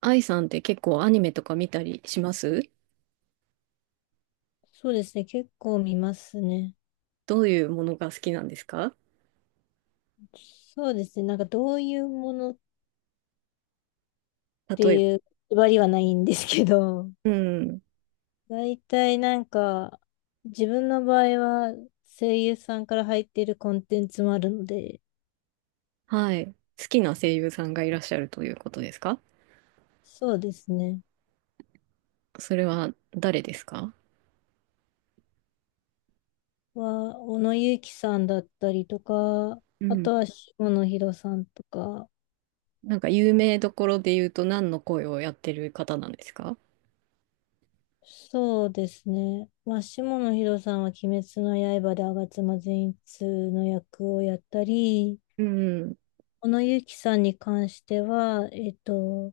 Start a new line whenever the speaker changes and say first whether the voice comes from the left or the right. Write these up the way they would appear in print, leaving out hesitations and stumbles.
right: 愛さんって結構アニメとか見たりします？
left: そうですね。結構見ますね。
right: どういうものが好きなんですか？
left: そうですね。どういうものって
right: 例えば。
left: いう縛りはないんですけど、
right: うん。
left: 大体自分の場合は声優さんから入っているコンテンツもあるので、
right: はい。好きな声優さんがいらっしゃるということですか？
left: そうですね。
right: それは誰ですか？
left: 小野友樹さんだったりとか、
right: う
left: あ
right: ん。
left: とは下野紘さんとか、
right: なんか有名どころで言うと何の声をやってる方なんですか？
left: そうですね。下野紘さんは鬼滅の刃で吾妻善逸の役をやったり、
right: うん。
left: 小野ゆきさんに関しては、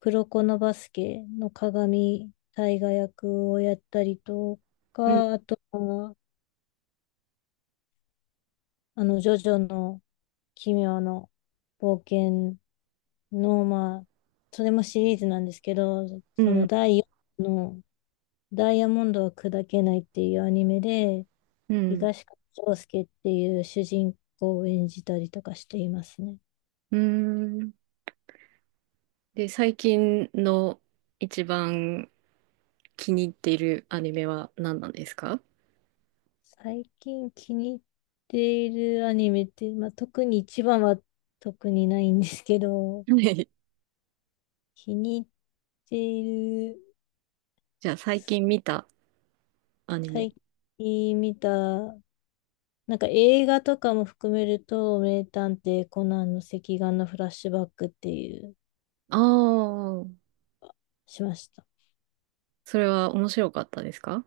left: 黒子のバスケの鏡大河役をやったりと
right: うん。
left: か、あとは、ジョジョの奇妙の冒険の、それもシリーズなんですけど、
right: う
left: その
right: ん。
left: 第4のダイヤモンドは砕けないっていうアニメで、
right: うん。
left: 東川翔介っていう主人公を演じたりとかしていますね。
right: うん。で、最近の一番気に入っているアニメは何なんですか？
left: 最近気に入っているアニメって、特に一番は特にないんですけど、
right: はい。
left: 気に入っている、
right: じゃあ最近見たアニメ。
left: 最近見た、映画とかも含めると、名探偵コナンの赤眼のフラッシュバックっていう、
right: ああ。
left: しました。
right: それは面白かったですか？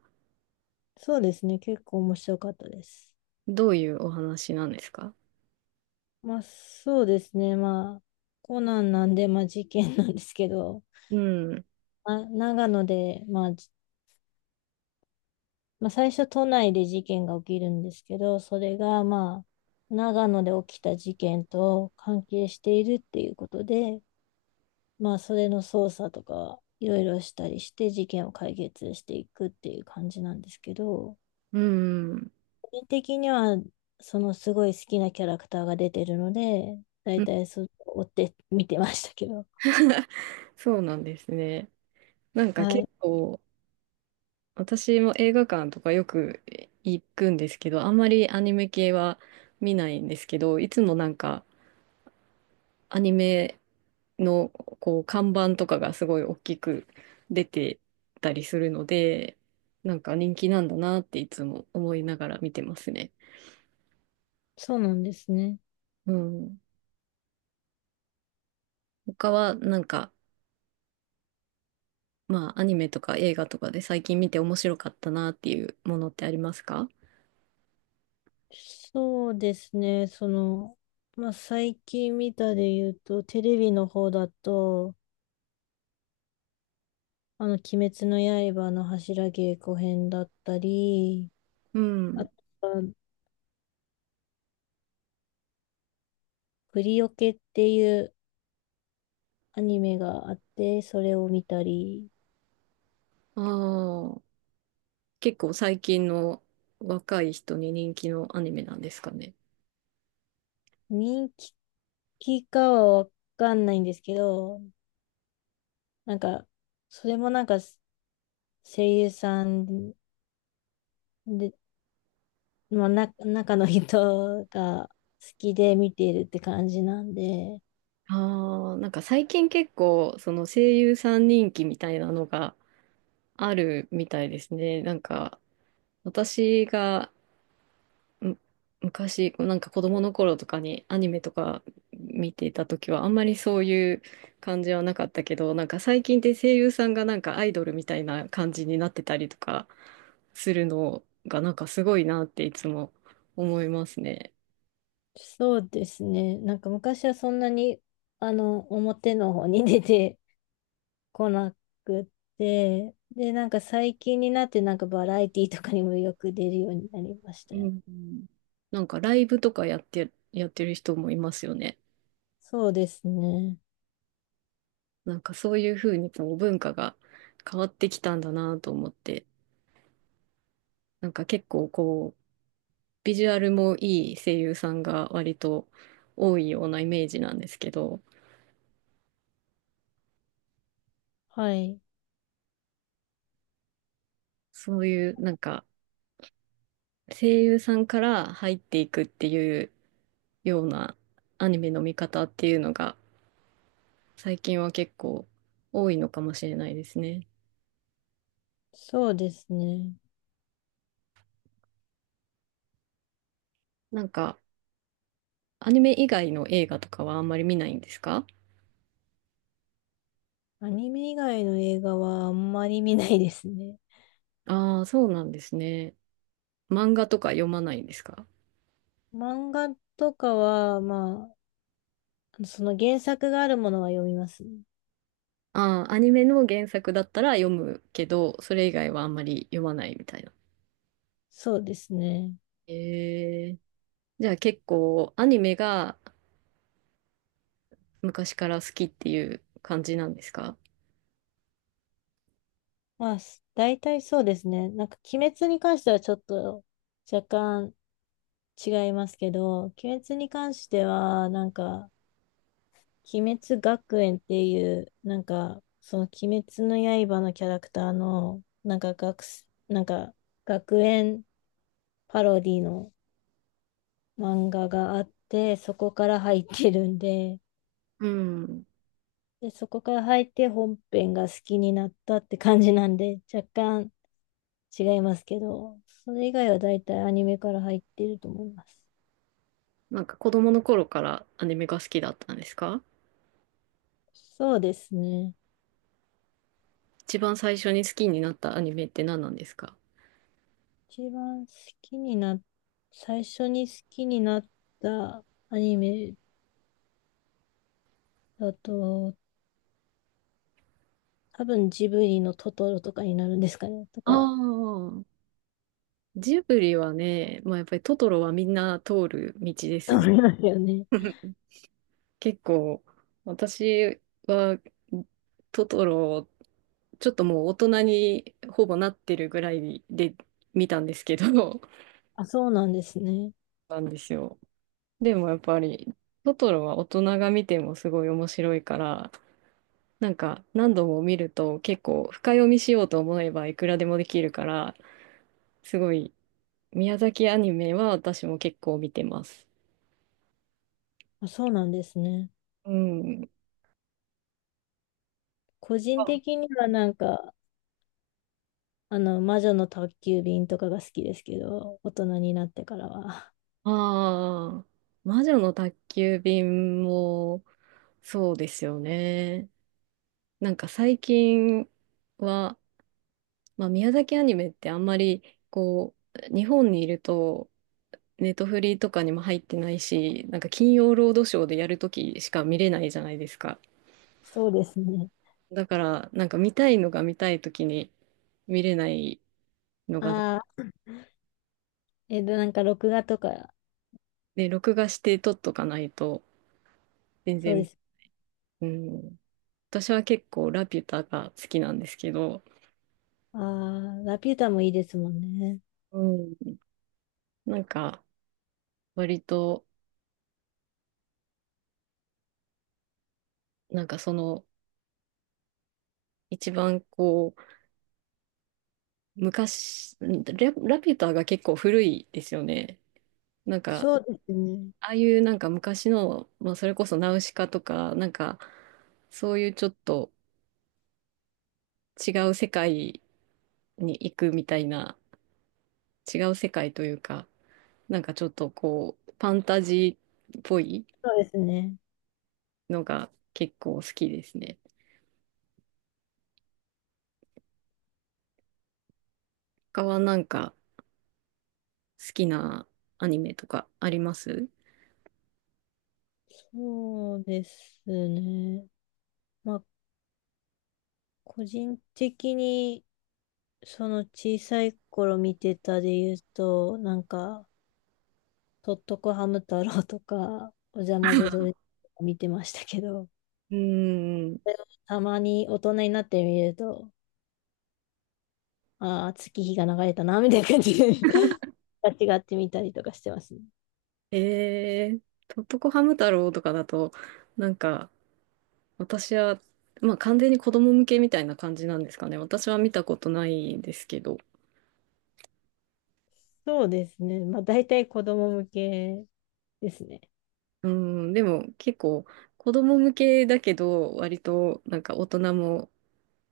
left: そうですね、結構面白かったです。
right: どういうお話なんですか？
left: そうですね、コナンなんで、まあ事件なんですけど、
right: うん。
left: まあ、長野で、最初都内で事件が起きるんですけど、それが長野で起きた事件と関係しているっていうことで、それの捜査とかいろいろしたりして事件を解決していくっていう感じなんですけど、
right: うん。
left: 個人的にはそのすごい好きなキャラクターが出てるので、だ
right: う
left: い
right: ん。
left: たいそう追って見てましたけど。
right: そうなんですね。なんか
left: は
right: 結
left: い。
right: 構、私も映画館とかよく行くんですけど、あんまりアニメ系は見ないんですけど、いつもなんかアニメのこう看板とかがすごい大きく出てたりするので、なんか人気なんだなっていつも思いながら見てますね。
left: そうなんですね。
right: うん。他はなんかまあ、アニメとか映画とかで最近見て面白かったなっていうものってありますか？
left: そうですね。最近見たで言うと、テレビの方だと、鬼滅の刃の柱稽古編だったり、
right: う
left: あ
right: ん。
left: とは、プリオケっていうアニメがあって、それを見たり、
right: ああ、結構最近の若い人に人気のアニメなんですかね。
left: 人気かはわかんないんですけど、なんか、それもなんか、声優さんで、中の人が好きで見ているって感じなんで、
right: ああ、なんか最近結構、その声優さん人気みたいなのがあるみたいですね。なんか、私がむ昔、こうなんか子供の頃とかにアニメとか見ていた時はあんまりそういう感じはなかったけど、なんか最近って声優さんがなんかアイドルみたいな感じになってたりとかするのがなんかすごいなっていつも思いますね。
left: そうですね。昔はそんなに、表の方に出て こなくって、で、最近になってバラエティとかにもよく出るようになりました
right: う
left: よね。
right: ん。なんかライブとかやってる人もいますよね。
left: そうですね。
right: なんかそういうふうにこう文化が変わってきたんだなと思って、なんか結構こう、ビジュアルもいい声優さんが割と多いようなイメージなんですけど、
left: はい。
right: そういうなんか声優さんから入っていくっていうようなアニメの見方っていうのが最近は結構多いのかもしれないですね。
left: そうですね。
right: なんかアニメ以外の映画とかはあんまり見ないんですか？
left: アニメ以外の映画はあんまり見ないですね。
right: ああー、そうなんですね。漫画とか読まないんですか？
left: 漫画とかは、その原作があるものは読みますね。
right: ああー、アニメの原作だったら読むけど、それ以外はあんまり読まないみたいな。
left: そうですね。
right: えーじゃあ結構アニメが昔から好きっていう感じなんですか？
left: 大体そうですね。鬼滅に関してはちょっと若干違いますけど、鬼滅に関しては、鬼滅学園っていう、その鬼滅の刃のキャラクターの、なんか学す、なんか、学園パロディの漫画があって、そこから入ってるんで、
right: うん。
left: で、そこから入って本編が好きになったって感じなんで、若干違いますけど、それ以外は大体アニメから入っていると思います。
right: なんか子供の頃からアニメが好きだったんですか？
left: そうですね。
right: 一番最初に好きになったアニメって何なんですか？
left: 一番好きにな、最初に好きになったアニメだと、多分ジブリのトトロとかになるんですかね、と
right: あ
left: か、
right: あ、ジブリはね、まあやっぱりトトロはみんな通る道で す
left: 思
right: よ。
left: いますよね。
right: 結構私はトトロちょっともう大人にほぼなってるぐらいで見たんですけど、
left: あ、そうなんですね。
right: なんですよ。でもやっぱり、トトロは大人が見てもすごい面白いから、なんか何度も見ると結構深読みしようと思えばいくらでもできるから、すごい宮崎アニメは私も結構見てます。
left: あ、そうなんですね。
right: うん。
left: 個人的には魔女の宅急便とかが好きですけど、大人になってからは。
right: ああー、魔女の宅急便もそうですよね。なんか最近は、まあ、宮崎アニメってあんまりこう、日本にいるとネットフリとかにも入ってないし、なんか金曜ロードショーでやるときしか見れないじゃないですか。
left: そうですね。
right: だから、なんか見たいのが見たいときに見れないのが、
left: ああ、録画とか、
right: で、録画して撮っとかないと、全
left: そうで
right: 然、
left: す。
right: うん、私は結構ラピュタが好きなんですけど、
left: ああ、ラピュタもいいですもんね。
right: うん、なんか割と、なんかその、一番こう、昔、ラピュタが結構古いですよね。なんか、
left: そうですね。
right: ああいうなんか昔の、まあ、それこそナウシカとか、なんかそういうちょっと違う世界に行くみたいな、違う世界というか、なんかちょっとこう、ファンタジーっぽい
left: そうですね。
right: のが結構好きですね。他はなんか好きなアニメとかあります？
left: そうですね。まあ、個人的に、その小さい頃見てたで言うと、とっとこハム太郎とか、おじゃまじゃドレとか見てましたけど、
right: うーん。
left: それをたまに大人になってみると、ああ、月日が流れたな、みたいな感じで 間違ってみ たりとかしてますね。
right: えー、とっとこハム太郎とかだと、なんか、私は、まあ完全に子供向けみたいな感じなんですかね。私は見たことないですけど。
left: そうですね。まあ、大体子供向けですね。
right: うん、でも結構子供向けだけど、割となんか大人も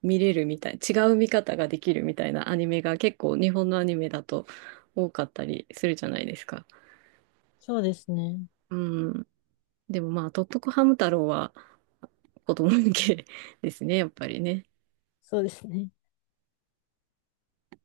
right: 見れるみたい、違う見方ができるみたいなアニメが結構日本のアニメだと多かったりするじゃないですか。
left: そうですね。
right: うん、でもまあ、とっとこハム太郎は子供向け ですね、やっぱりね。
left: そうですね。